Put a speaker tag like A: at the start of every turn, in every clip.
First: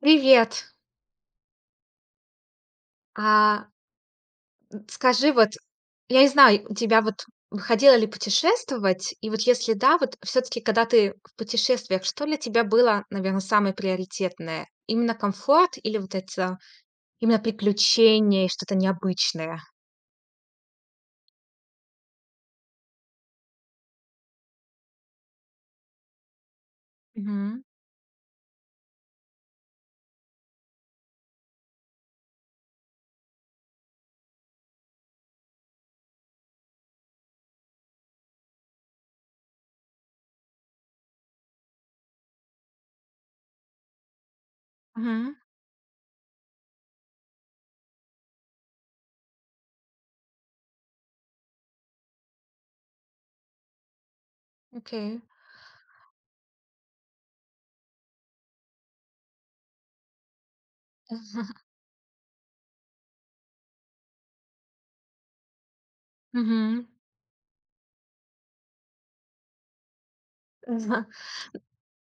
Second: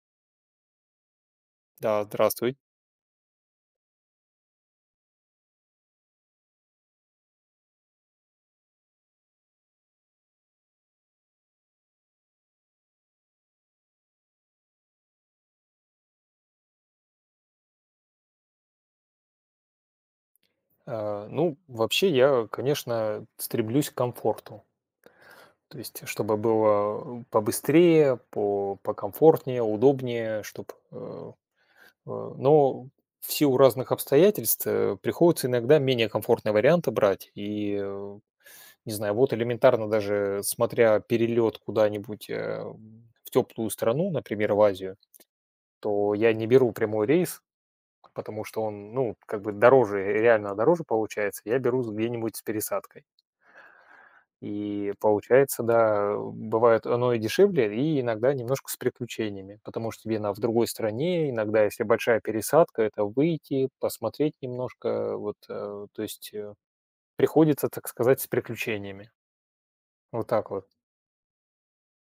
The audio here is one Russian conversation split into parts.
A: Привет.
B: Да, здравствуй.
A: А, Скажи, вот я не знаю, у тебя вот выходило ли путешествовать? И вот если да, вот все-таки, когда ты в путешествиях, что для тебя было, наверное, самое приоритетное? Именно комфорт или вот это именно приключение и что-то необычное?
B: Ну, вообще я, конечно, стремлюсь к комфорту. То есть, чтобы было
A: Мгм.
B: побыстрее, покомфортнее, удобнее, чтобы. Но в силу разных обстоятельств приходится иногда менее комфортные варианты брать. И не знаю, вот элементарно даже смотря перелет куда-нибудь в теплую страну, например, в Азию,
A: Мгм.
B: то я не беру прямой рейс. Потому что он, ну, как бы дороже, реально дороже получается. Я беру где-нибудь с пересадкой. И
A: Окей.
B: получается, да, бывает оно и дешевле, и иногда немножко с приключениями. Потому что тебе на в другой стране, иногда, если большая пересадка, это выйти, посмотреть немножко. Вот, то есть
A: Мгм.
B: приходится, так сказать, с приключениями. Вот так вот.
A: Мгм.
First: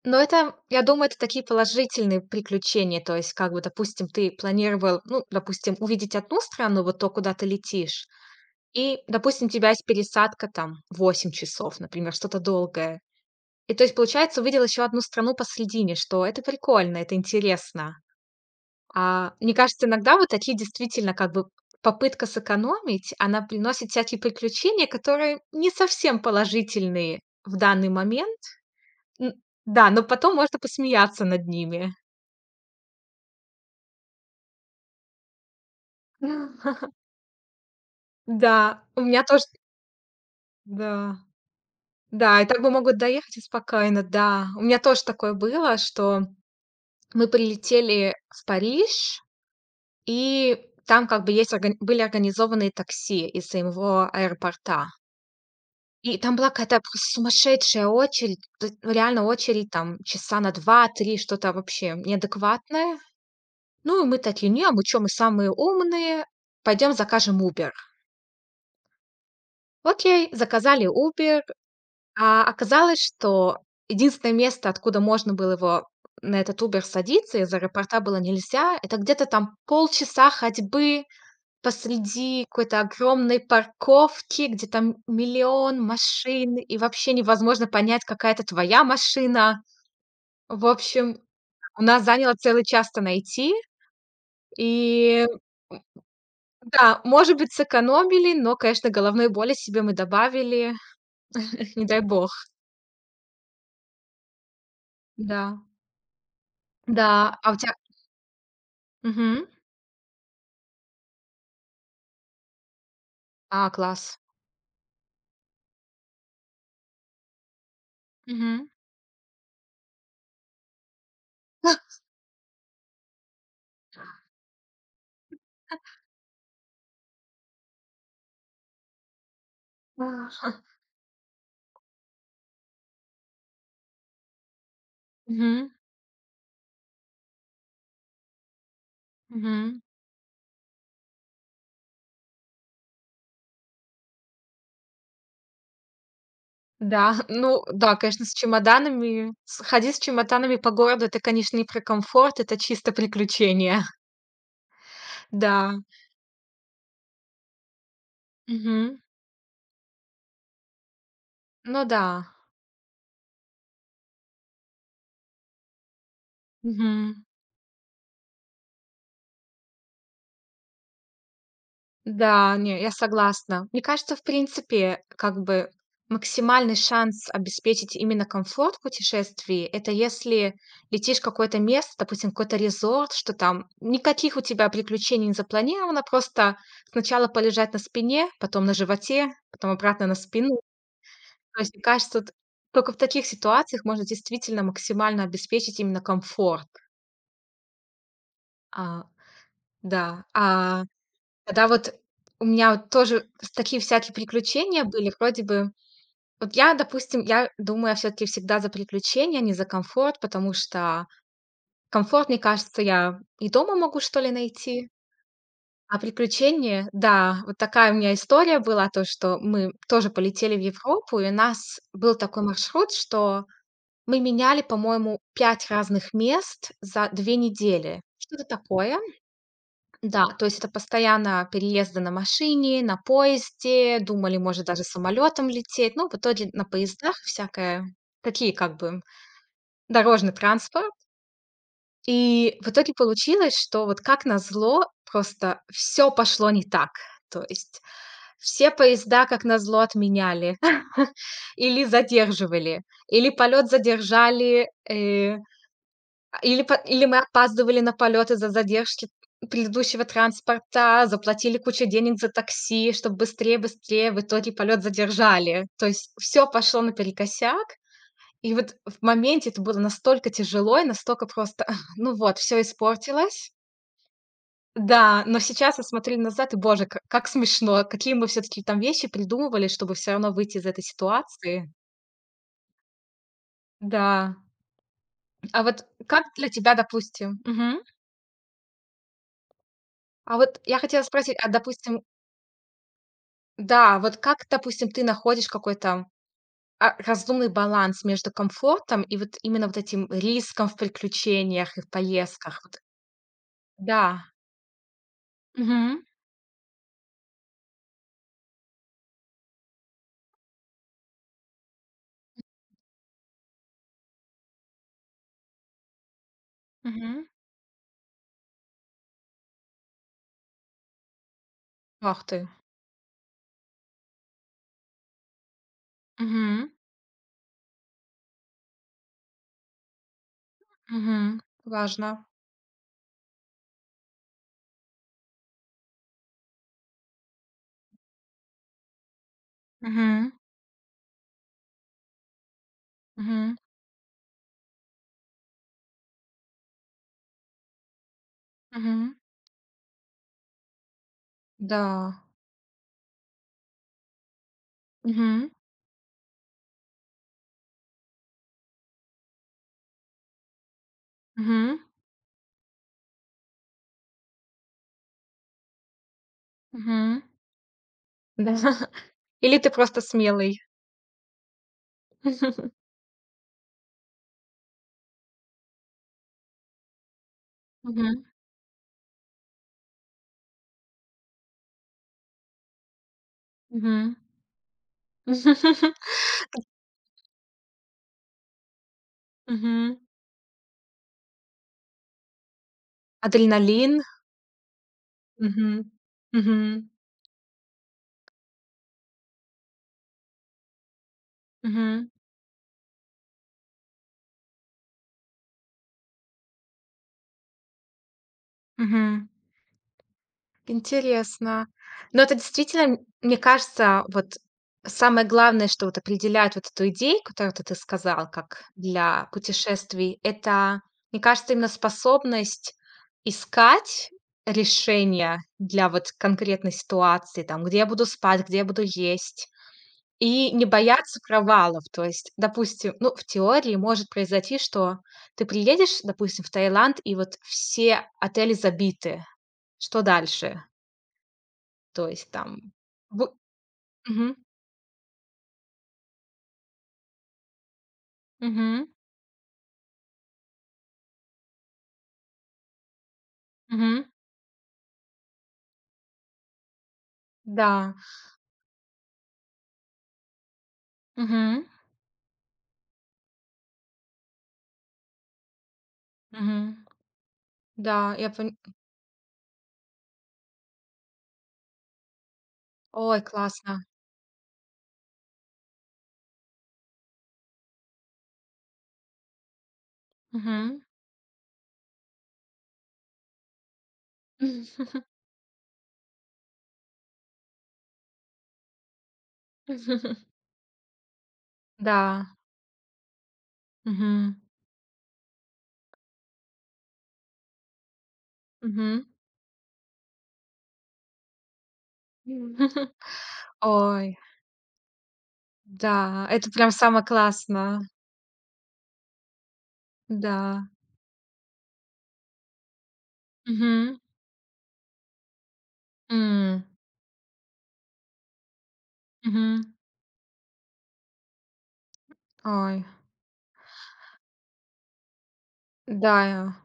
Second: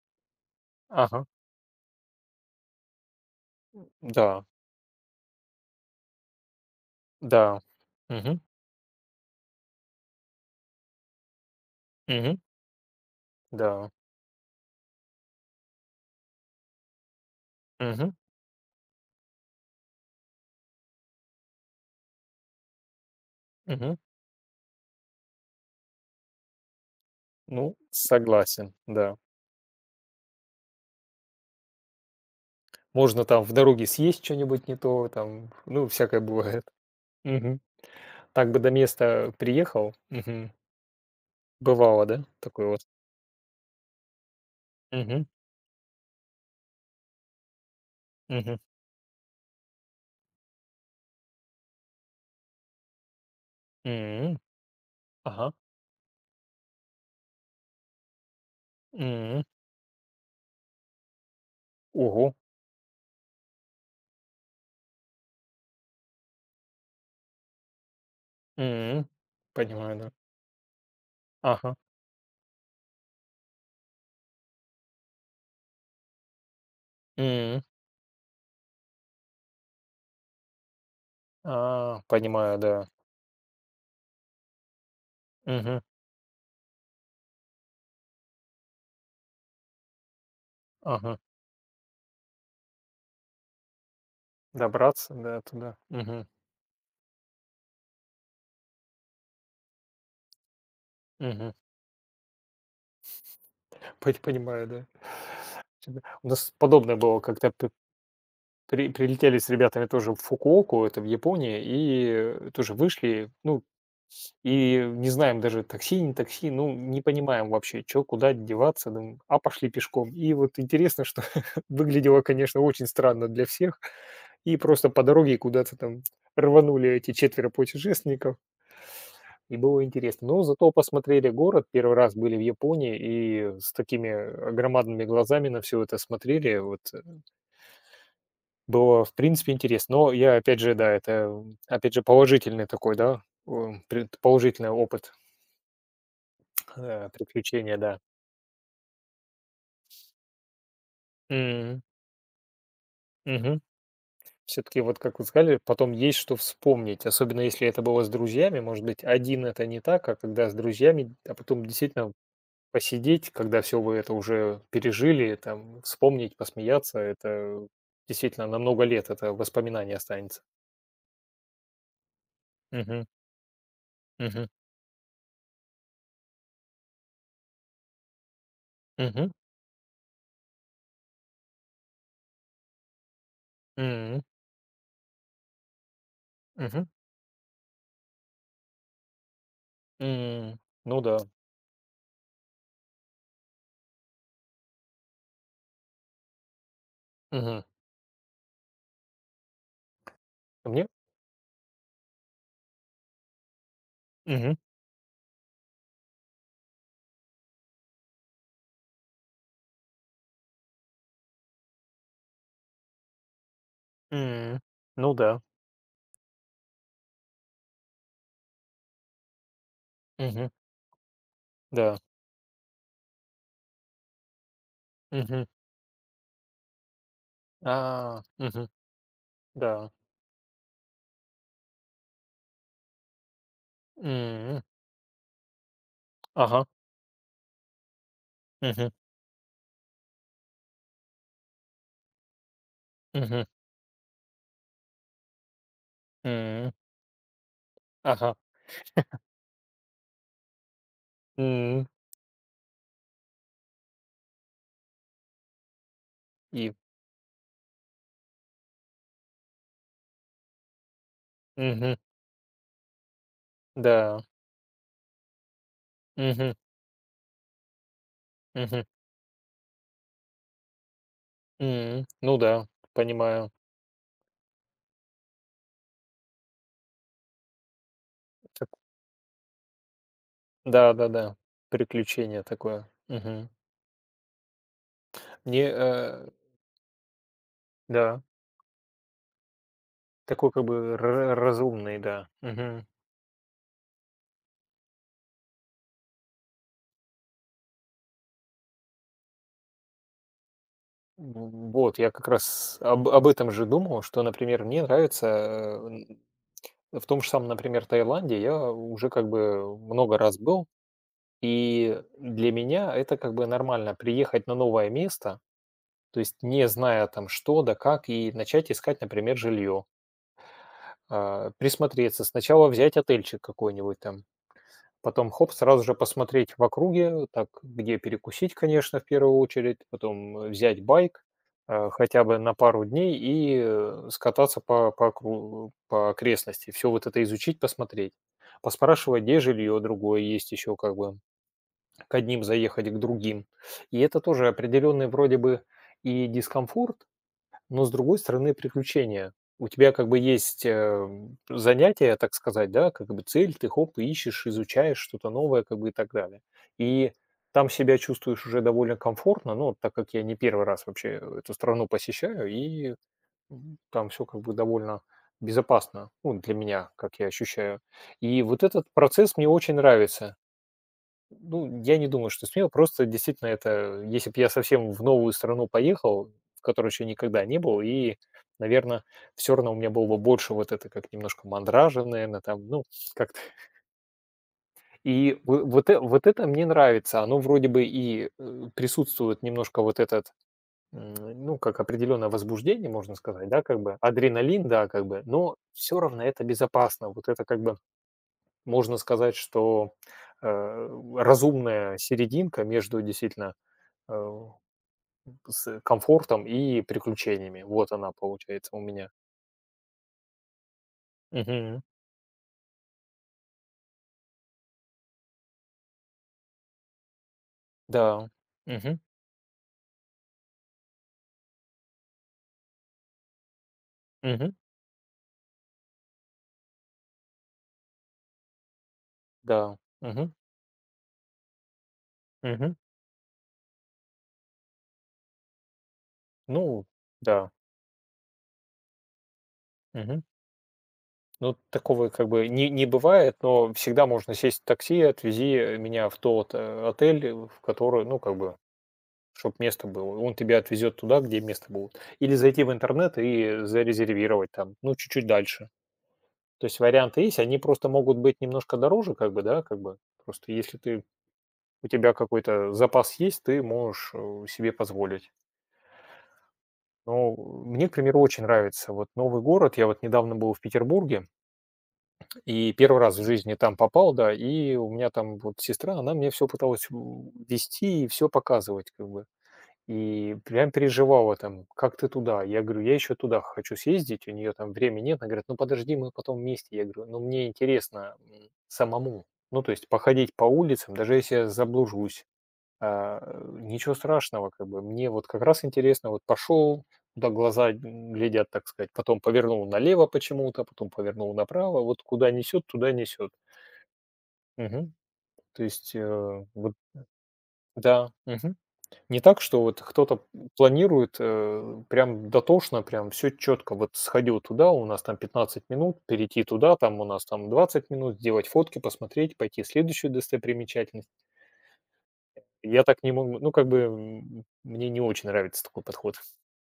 A: Но это, я думаю, это
B: Ага.
A: такие положительные приключения. То есть, как бы, допустим, ты
B: Да,
A: планировал, ну, допустим, увидеть одну страну, вот то, куда ты
B: да.
A: летишь.
B: Угу,
A: И, допустим, у тебя есть пересадка там 8 часов, например,
B: угу,
A: что-то долгое. И то
B: да.
A: есть, получается, увидел еще одну страну посредине, что это прикольно, это интересно.
B: Угу,
A: А, мне кажется, иногда вот такие действительно как бы попытка сэкономить, она приносит
B: угу.
A: всякие приключения, которые не совсем положительные в
B: Ну,
A: данный момент.
B: согласен, да.
A: Н Да, но потом можно посмеяться над ними.
B: Можно там в дороге съесть что нибудь не то, там, ну, всякое бывает. Мгм. Так бы до
A: Да, у меня
B: места
A: тоже
B: приехал. Мгм.
A: да.
B: Бывало, да?
A: Да, и так
B: Такое
A: бы
B: вот.
A: могут доехать и спокойно, да. У меня тоже
B: Мгм.
A: такое было, что мы прилетели в
B: Мгм.
A: Париж, и там как бы есть органи были организованные такси из самого
B: М.
A: аэропорта.
B: Ага.
A: И там была какая-то просто сумасшедшая очередь, то есть, ну, реально
B: М.
A: очередь там часа на два-три, что-то вообще
B: Ого.
A: неадекватное. Ну, и мы такие: «Не, а мы чё, мы самые умные, пойдем закажем Uber».
B: М. Понимаю, да.
A: Окей, заказали Uber,
B: Ага.
A: а оказалось, что единственное место, откуда можно было его, на этот Uber садиться, из
B: М.
A: аэропорта было нельзя. Это где-то там полчаса ходьбы
B: А,
A: посреди
B: понимаю,
A: какой-то
B: да.
A: огромной парковки, где там миллион
B: Мгм.
A: машин, и вообще невозможно понять, какая это твоя машина. В
B: Ага.
A: общем, у нас заняло целый час это найти.
B: Добраться,
A: И,
B: да, туда.
A: м,
B: Мгм.
A: да, может быть, сэкономили, но, конечно, головной боли себе мы добавили,
B: Мгм.
A: не дай бог.
B: Пот понимаю, да.
A: Да.
B: Тебя У нас подобное было,
A: Да,
B: как-то
A: а у
B: п
A: тебя.
B: при прилетели с ребятами тоже в Фукуоку, это в Японии, и тоже вышли, ну,
A: А, класс.
B: и не знаем даже такси, не такси, ну, не понимаем вообще, чё, куда
A: Мгм.
B: деваться, думаем, а пошли пешком. И вот интересно, что выглядело, конечно, очень странно для всех, и просто по дороге куда-то там рванули эти четверо путешественников, и было интересно. Но зато посмотрели город, первый раз были в Японии, и с такими, громадными глазами на
A: Мгм.
B: все это смотрели, вот, было, в принципе,
A: Мгм.
B: интересно. Но я, опять же, да, это, опять же, положительный такой, да, о, пред положительный опыт,
A: Да, ну
B: приключения,
A: да,
B: да.
A: конечно, с чемоданами. С Ходить с чемоданами по городу — это, конечно, не про
B: М,
A: комфорт, это чисто
B: мгм.
A: приключение.
B: Всё-таки, вот как вы сказали,
A: Да.
B: потом есть что вспомнить, особенно если это было с друзьями. Может
A: Мгм.
B: быть, один это не так, а когда с друзьями, а потом
A: Ну да.
B: действительно посидеть, когда все вы это уже пережили, там вспомнить, посмеяться —
A: Мгм.
B: это действительно на много лет это воспоминание останется.
A: Да, не, я
B: Мгм,
A: согласна. Мне кажется, в
B: мгм,
A: принципе, как бы максимальный шанс обеспечить именно комфорт
B: мгм,
A: путешествий — это если летишь в какое-то место, допустим, какой-то резорт, что там
B: м,
A: никаких у тебя приключений не запланировано, просто
B: мгм,
A: сначала полежать на спине, потом на животе, потом обратно на
B: м.
A: спину.
B: Ну да.
A: То есть, мне кажется, т только в таких ситуациях можно действительно максимально обеспечить именно комфорт.
B: Мгм.
A: А, да,
B: Ко
A: а
B: мне?
A: когда вот у меня вот тоже с такие всякие
B: Мгм,
A: приключения были, вроде бы вот я, допустим, я думаю, я все таки всегда за приключения, не за комфорт, потому что комфорт, мне кажется, я и дома могу, что ли,
B: м.
A: найти,
B: Ну да.
A: а приключения да, вот такая у меня история была, то, что мы тоже
B: Мгм,
A: полетели в Европу, и у нас
B: да.
A: был такой маршрут, что мы меняли, по-моему,
B: Мгм.
A: 5 разных мест за 2
B: А,
A: недели. Что-то
B: мгм,
A: такое.
B: да.
A: Да, то есть это постоянно переезды на машине, на поезде, думали,
B: М.
A: может, даже самолетом лететь. Ну, в итоге
B: Ага.
A: на поездах всякое, такие как
B: Мгм,
A: бы дорожный транспорт. И в итоге
B: мгм,
A: получилось, что вот как назло, просто все пошло не
B: м,
A: так. То есть
B: ага,
A: все поезда, как назло, отменяли или
B: м,
A: задерживали, или полет задержали, или
B: и,
A: по или мы опаздывали на полёт из-за задержки предыдущего транспорта, заплатили кучу
B: мгм,
A: денег за такси, чтобы быстрее, быстрее,
B: да,
A: в итоге полет задержали. То есть все
B: мгм,
A: пошло наперекосяк. И вот
B: мгм,
A: в моменте это было настолько тяжело и настолько просто,
B: м.
A: ну
B: Ну
A: вот, все
B: да, понимаю.
A: испортилось. Да, но сейчас я смотрю назад и, боже, к как смешно, какие мы все таки
B: Так,
A: там вещи придумывали, чтобы все равно выйти из этой
B: да-да-да,
A: ситуации.
B: приключение такое. Мгм.
A: Да. А
B: Мне,
A: вот как
B: э,
A: для тебя, допустим. Мгм.
B: да,
A: А
B: такой
A: вот
B: как
A: я
B: бы
A: хотела
B: ра
A: спросить, а,
B: разумный,
A: допустим,
B: да. Мгм.
A: да, вот как, допустим, ты находишь какой-то, а, разумный баланс между комфортом и вот именно вот этим риском в
B: В
A: приключениях и в
B: вот, я как
A: поездках?
B: раз
A: Вот
B: об этом же думал,
A: да.
B: что, например, мне нравится, э,
A: Мгм,
B: н в том же самом, например, Таиланде я уже как бы много раз был, и для меня это как бы нормально приехать на новое место. То есть, не зная
A: мгм.
B: там что да как, и начать искать, например, жилье. А, присмотреться,
A: Ах ты.
B: сначала взять отельчик какой-нибудь там, потом хоп, сразу же посмотреть в
A: Мгм,
B: округе, так, где перекусить, конечно, в первую очередь, потом, взять байк,
A: мгм.
B: а,
A: Важно.
B: хотя бы на пару дней и, скататься по окрестности. Все вот это изучить, посмотреть. Поспрашивать, где жилье другое
A: Мгм,
B: есть еще как бы, к одним заехать, к другим.
A: мгм,
B: И это тоже определенный вроде бы и дискомфорт, но, с другой стороны,
A: мгм.
B: приключения. У тебя как бы есть,
A: Да.
B: занятие, так сказать, да, как бы цель, ты хоп, ищешь, изучаешь что-то
A: Мгм,
B: новое, как бы и так далее. И там себя чувствуешь уже довольно комфортно, ну, так как я не первый раз вообще эту
A: мгм,
B: страну посещаю, и, там все как бы довольно безопасно, ну, для меня, как
A: мгм.
B: я ощущаю. И
A: Да.
B: вот этот процесс мне
A: Или ты
B: очень
A: просто
B: нравится.
A: смелый?
B: Ну, я не думаю, что смело. Просто действительно это, если бы я совсем в новую страну поехал, в которой еще никогда не был, и,
A: Мгм,
B: наверное, все равно у меня было бы больше вот это как немножко мандража, наверное, там, ну, как-то.
A: мгм.
B: И вот, вот это мне нравится. Оно вроде бы и присутствует немножко
A: Мгм.
B: вот этот, м, ну, как определенное возбуждение, можно сказать, да, как
A: Адреналин.
B: бы, адреналин, да, как бы, но
A: Мгм.
B: все равно это
A: Мгм.
B: безопасно. Вот это как бы, можно сказать, что э, разумная
A: Мгм,
B: серединка между действительно Э, с комфортом и приключениями. Вот она получается у меня.
A: мгм. Интересно.
B: Мгм.
A: Но это действительно, мне кажется, вот самое главное, что вот определяет вот эту идею, которую ты
B: Да.
A: сказал, как
B: Мгм.
A: для путешествий, это, мне кажется, именно способность искать
B: Мгм.
A: решения для вот конкретной ситуации, там, где я буду спать, где я буду есть,
B: Да. Мгм.
A: и не бояться провалов. То есть,
B: Мгм.
A: допустим, ну, в теории может произойти, что ты приедешь, допустим, в
B: Ну
A: Таиланд, и вот
B: да.
A: все отели забиты. Что
B: Мгм.
A: дальше?
B: Ну,
A: То
B: такого как
A: есть
B: бы не
A: там
B: не
A: в
B: бывает, но всегда можно
A: Мгм,
B: сесть в такси, отвези, меня в тот, отель, в который, ну, как бы,
A: мгм,
B: чтоб место было. Он тебя отвезет туда, где место будет. Или зайти в интернет и
A: мгм,
B: зарезервировать там, ну, чуть-чуть дальше. То есть варианты есть, они просто
A: да,
B: могут быть немножко дороже, как бы, да, как бы. Просто если ты
A: мгм,
B: У тебя какой-то запас есть, ты можешь, себе позволить.
A: мгм,
B: Но мне, к
A: да,
B: примеру,
A: я
B: очень
A: пон
B: нравится вот новый город. Я вот недавно был в Петербурге и первый раз
A: ой,
B: в жизни там
A: классно,
B: попал, да, и у меня там вот сестра, она мне все пыталась в вести и все показывать как бы. И прям
A: мгм.
B: переживала там: «Как ты туда?» Я говорю: «Я еще туда хочу съездить». У нее там времени нет. Она говорит: «Ну, подожди, мы потом вместе». Я говорю: «Ну, мне интересно, самому». Ну, то есть походить по улицам, даже если я заблужусь,
A: Да,
B: а ничего
A: мгм,
B: страшного, как бы. Мне вот как раз интересно, вот пошел, куда глаза глядят, так сказать,
A: мгм.
B: потом повернул налево почему-то, потом повернул направо, вот куда несет, туда несет.
A: Ой,
B: Мгм. То есть,
A: да, это прям
B: вот,
A: самое классное,
B: да, мгм. Не так, что вот кто-то
A: да,
B: планирует прям дотошно, прям все четко, вот
A: мгм,
B: сходил туда, у нас там 15 минут, перейти
A: м,
B: туда, там у нас там 20 минут, сделать фотки, посмотреть, пойти
A: мгм,
B: в следующую достопримечательность. Я
A: ой,
B: так не могу, ну, как бы, мне не очень нравится такой подход.
A: да.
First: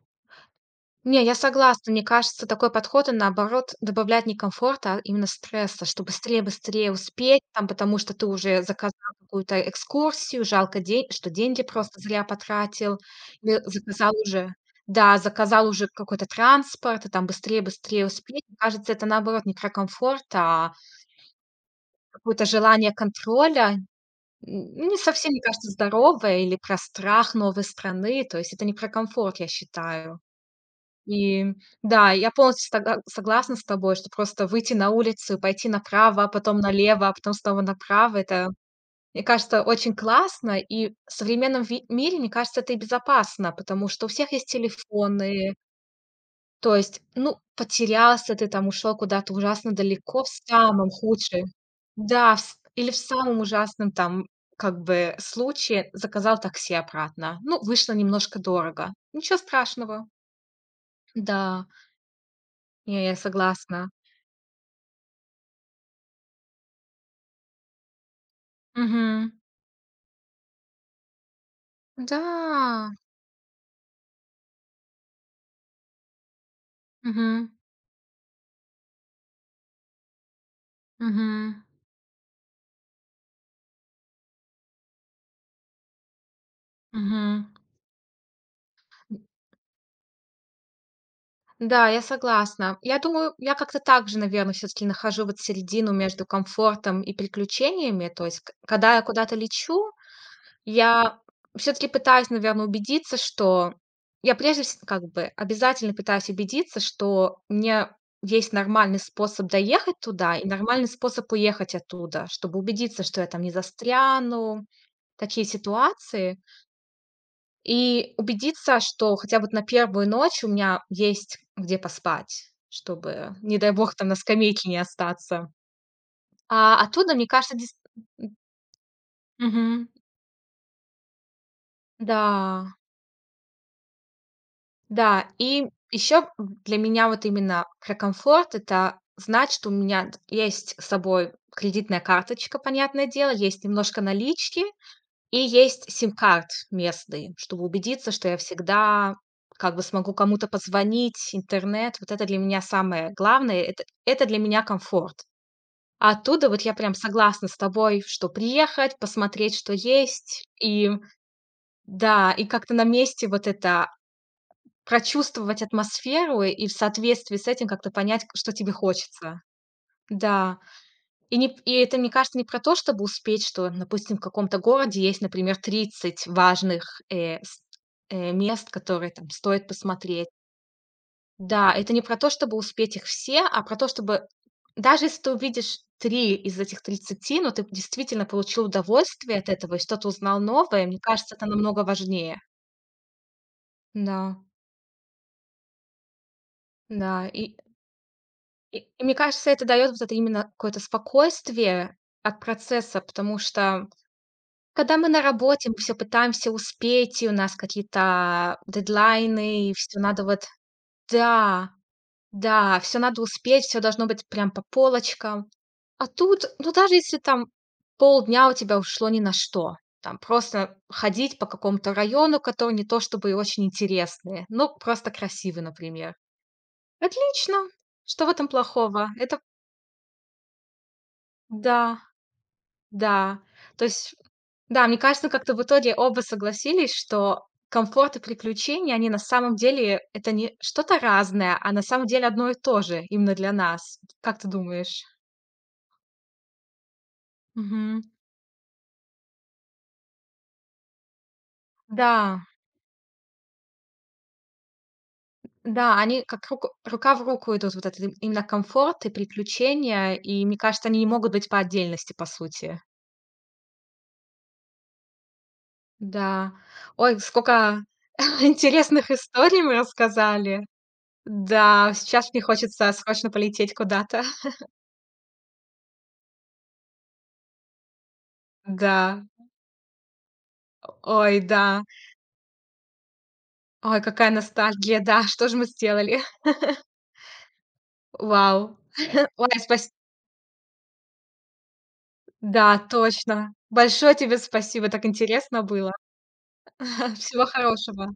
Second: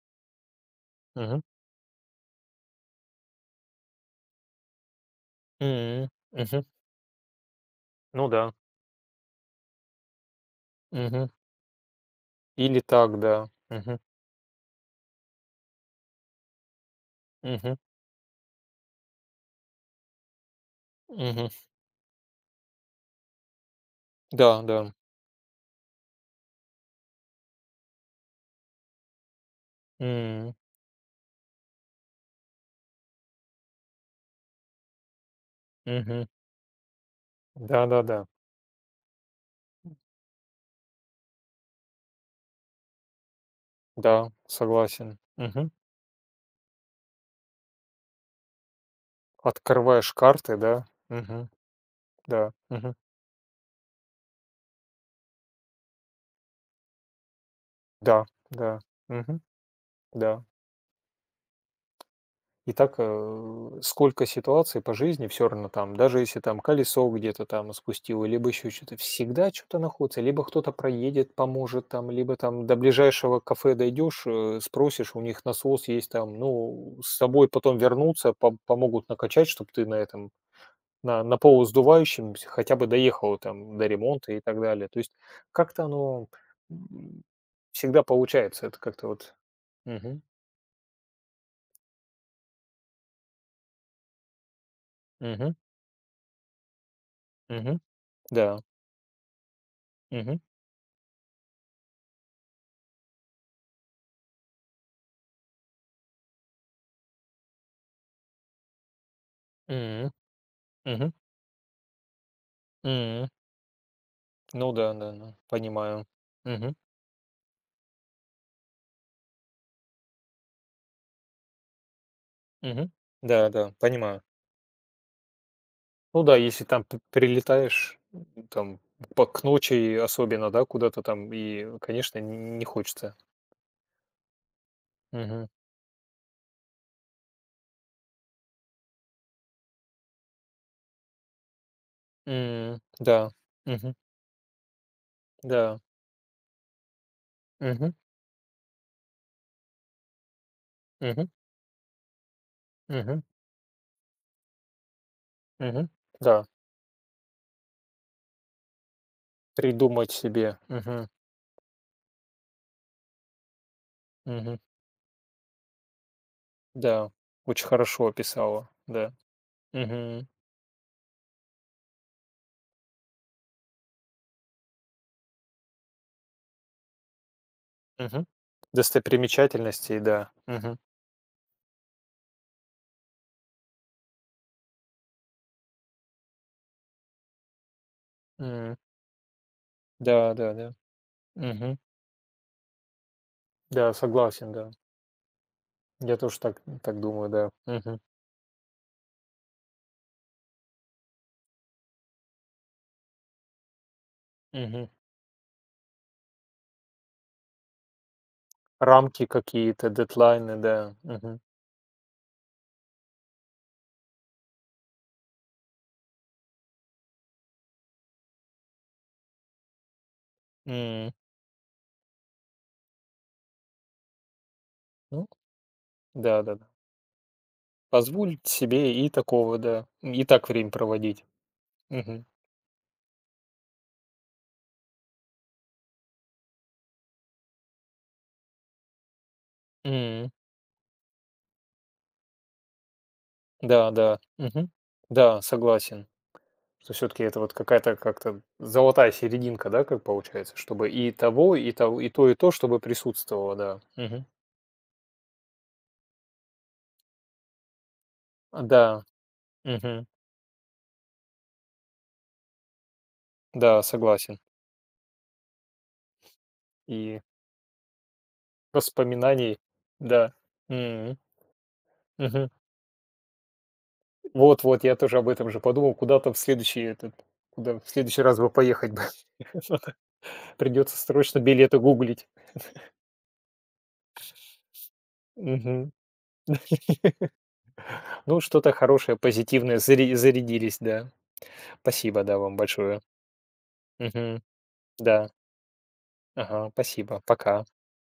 A: Не, я
B: Мгм.
A: согласна. Мне кажется, такой подход, он, наоборот, добавляет не комфорта, а именно стресса, что
B: М, мгм.
A: быстрее-быстрее успеть, там, потому что ты
B: Ну да.
A: уже заказал какую-то экскурсию, жалко, день,
B: Мгм.
A: что деньги просто зря
B: Или
A: потратил,
B: так, да.
A: или
B: Мгм.
A: заказал уже да, заказал уже какой-то транспорт, и там
B: Мгм.
A: быстрее-быстрее успеть. Мне кажется, это, наоборот, не про комфорт, а
B: Мгм.
A: какое-то желание контроля,
B: Да,
A: н
B: да.
A: не совсем, мне кажется, здоровое, или про страх новой страны. То есть это не про комфорт, я считаю.
B: М,
A: И да, я полностью стога согласна с тобой, что просто выйти на улицу, пойти
B: мгм.
A: направо, а потом налево, а потом снова
B: Да-да-да. Да,
A: направо —
B: да.
A: это, мне кажется, очень классно. И в современном ви мире, мне кажется, это и безопасно, потому что у
B: Да,
A: всех есть
B: согласен.
A: телефоны.
B: Мгм.
A: То есть, ну, потерялся ты там, ушел куда-то ужасно
B: Открываешь
A: далеко, в
B: карты, да?
A: самом худшем
B: Мгм.
A: да, в
B: Да.
A: с или
B: Мгм.
A: в самом ужасном там как бы случае заказал такси обратно. Ну, вышло
B: Да,
A: немножко
B: да.
A: дорого. Ничего
B: Мгм.
A: страшного.
B: Да.
A: Да,
B: И так,
A: не, я согласна.
B: сколько ситуаций по жизни все равно там, даже если там колесо где-то там спустило, либо еще что то
A: Мгм.
B: всегда что то находится. Либо кто-то проедет, поможет там, либо там до
A: Да.
B: ближайшего кафе дойдешь, спросишь, у них насос есть там, ну, с собой
A: Мгм.
B: потом вернуться помогут накачать, чтобы ты на этом, на
A: Мгм.
B: полуздувающемся хотя бы доехал там до ремонта и так далее. То есть как-то оно, м,
A: Мгм.
B: всегда получается. Это как-то вот. Мгм,
A: Да, я согласна. Я думаю, я как-то так же, наверное, всё-таки нахожу вот
B: мгм,
A: середину между комфортом и
B: мгм,
A: приключениями. То есть, к
B: да,
A: когда я куда-то лечу,
B: мгм,
A: я все таки пытаюсь, наверное, убедиться, что я прежде вс как бы обязательно пытаюсь убедиться, что мне есть нормальный способ доехать
B: м.
A: туда и нормальный
B: Мгм.
A: способ уехать оттуда, чтобы убедиться, что я
B: М.
A: там не застряну.
B: Ну да, да, да,
A: Такие
B: понимаю.
A: ситуации.
B: Мгм,
A: И убедиться, что хотя бы на первую ночь у меня есть где поспать,
B: мгм.
A: чтобы,
B: Да,
A: не дай
B: да,
A: бог, там на
B: понимаю.
A: скамейке не остаться.
B: Ну да, если
A: А
B: там п
A: оттуда, мне кажется, дис
B: прилетаешь, там по к
A: мгм.
B: ночи особенно, да, куда-то там, и, конечно,
A: Да,
B: н не хочется.
A: да.
B: Мгм.
A: И еще для меня вот именно про комфорт — это знать, что у меня есть с собой кредитная карточка,
B: М,
A: понятное
B: да.
A: дело, есть
B: Мгм.
A: немножко налички. И
B: Да.
A: есть сим-карт местный, чтобы
B: Мгм,
A: убедиться, что я всегда как бы смогу кому-то
B: мгм,
A: позвонить, интернет. Вот это для меня самое
B: мгм,
A: главное. Это для меня комфорт.
B: мгм.
A: А
B: Да,
A: оттуда вот я прям согласна с тобой, что приехать, посмотреть, что
B: придумать
A: есть.
B: себе.
A: И
B: Мгм,
A: да, и как-то на месте вот это
B: мгм.
A: прочувствовать атмосферу и в
B: Да,
A: соответствии с
B: очень
A: этим как-то
B: хорошо
A: понять, что
B: описала,
A: тебе
B: да.
A: хочется.
B: Мгм,
A: Да. И это, мне кажется, не про то, чтобы успеть, что, допустим, в каком-то городе есть, например, 30 важных,
B: мгм.
A: мест, которые там стоит
B: Достопримечательности,
A: посмотреть.
B: да. Мгм.
A: Да, это не про то, чтобы успеть их все, а про то, чтобы даже если ты увидишь 3 из этих 30, но ты действительно получил
B: М.
A: удовольствие от этого и что-то
B: Да,
A: узнал
B: да, да.
A: новое, мне кажется, это
B: Мгм.
A: намного важнее.
B: Да,
A: Да,
B: согласен, да. Я тоже так думаю,
A: да.
B: да.
A: И
B: Мгм,
A: и и мне кажется, это дает вот это именно какое-то спокойствие от процесса, потому что
B: мгм.
A: когда мы на работе, мы все пытаемся успеть, и у нас какие-то
B: Рамки
A: дедлайны, и
B: какие-то,
A: всё надо вот.
B: дедлайны, да. Мгм.
A: Да, да, все надо успеть, все должно быть прям по полочкам. А тут, ну, даже если там полдня у тебя ушло ни на что, там просто
B: М.
A: ходить по какому-то району, который не то чтобы и очень интересный, но просто
B: Ну
A: красивый, например.
B: да-да-да.
A: Отлично! Что в
B: Позволить
A: этом
B: себе и
A: плохого? Это.
B: такого, да. И так время проводить.
A: Да.
B: Мгм.
A: Да, то есть, да, мне кажется, как-то в итоге оба согласились, что комфорт и приключения, они на самом деле
B: М.
A: это не что-то разное, а на самом деле одно и то же именно для
B: Да,
A: нас.
B: да.
A: Как ты
B: Мгм.
A: думаешь?
B: Да, согласен. Что все таки это вот какая-то
A: Мгм.
B: как-то золотая серединка, да, как получается, чтобы и того, и того, и
A: Да,
B: то, чтобы присутствовало, да. Мгм.
A: да, они как рука в руку идут, вот это именно
B: А, да.
A: комфорт и
B: Мгм.
A: приключения, и мне кажется, они не могут быть по отдельности, по сути.
B: Да, согласен.
A: Да. Ой,
B: И
A: сколько интересных
B: воспоминаний,
A: историй мы
B: да.
A: рассказали. Да, сейчас мне
B: Мгм.
A: хочется срочно полететь куда-то.
B: Вот-вот, я тоже об этом же подумал, куда-то в следующий этот, куда в следующий раз бы поехать
A: Да,
B: бы. Придется срочно билеты
A: да.
B: гуглить.
A: Ой, какая ностальгия, да, что же мы
B: Мгм.
A: сделали?
B: Ну,
A: Вау.
B: что-то хорошее,
A: Ой,
B: позитивное,
A: спас
B: зарядились, да. Спасибо, да, вам
A: Да,
B: большое.
A: точно. Большое тебе
B: Мгм.
A: спасибо, так
B: Да.
A: интересно было.
B: Ага, спасибо.
A: Всего
B: Пока.
A: хорошего.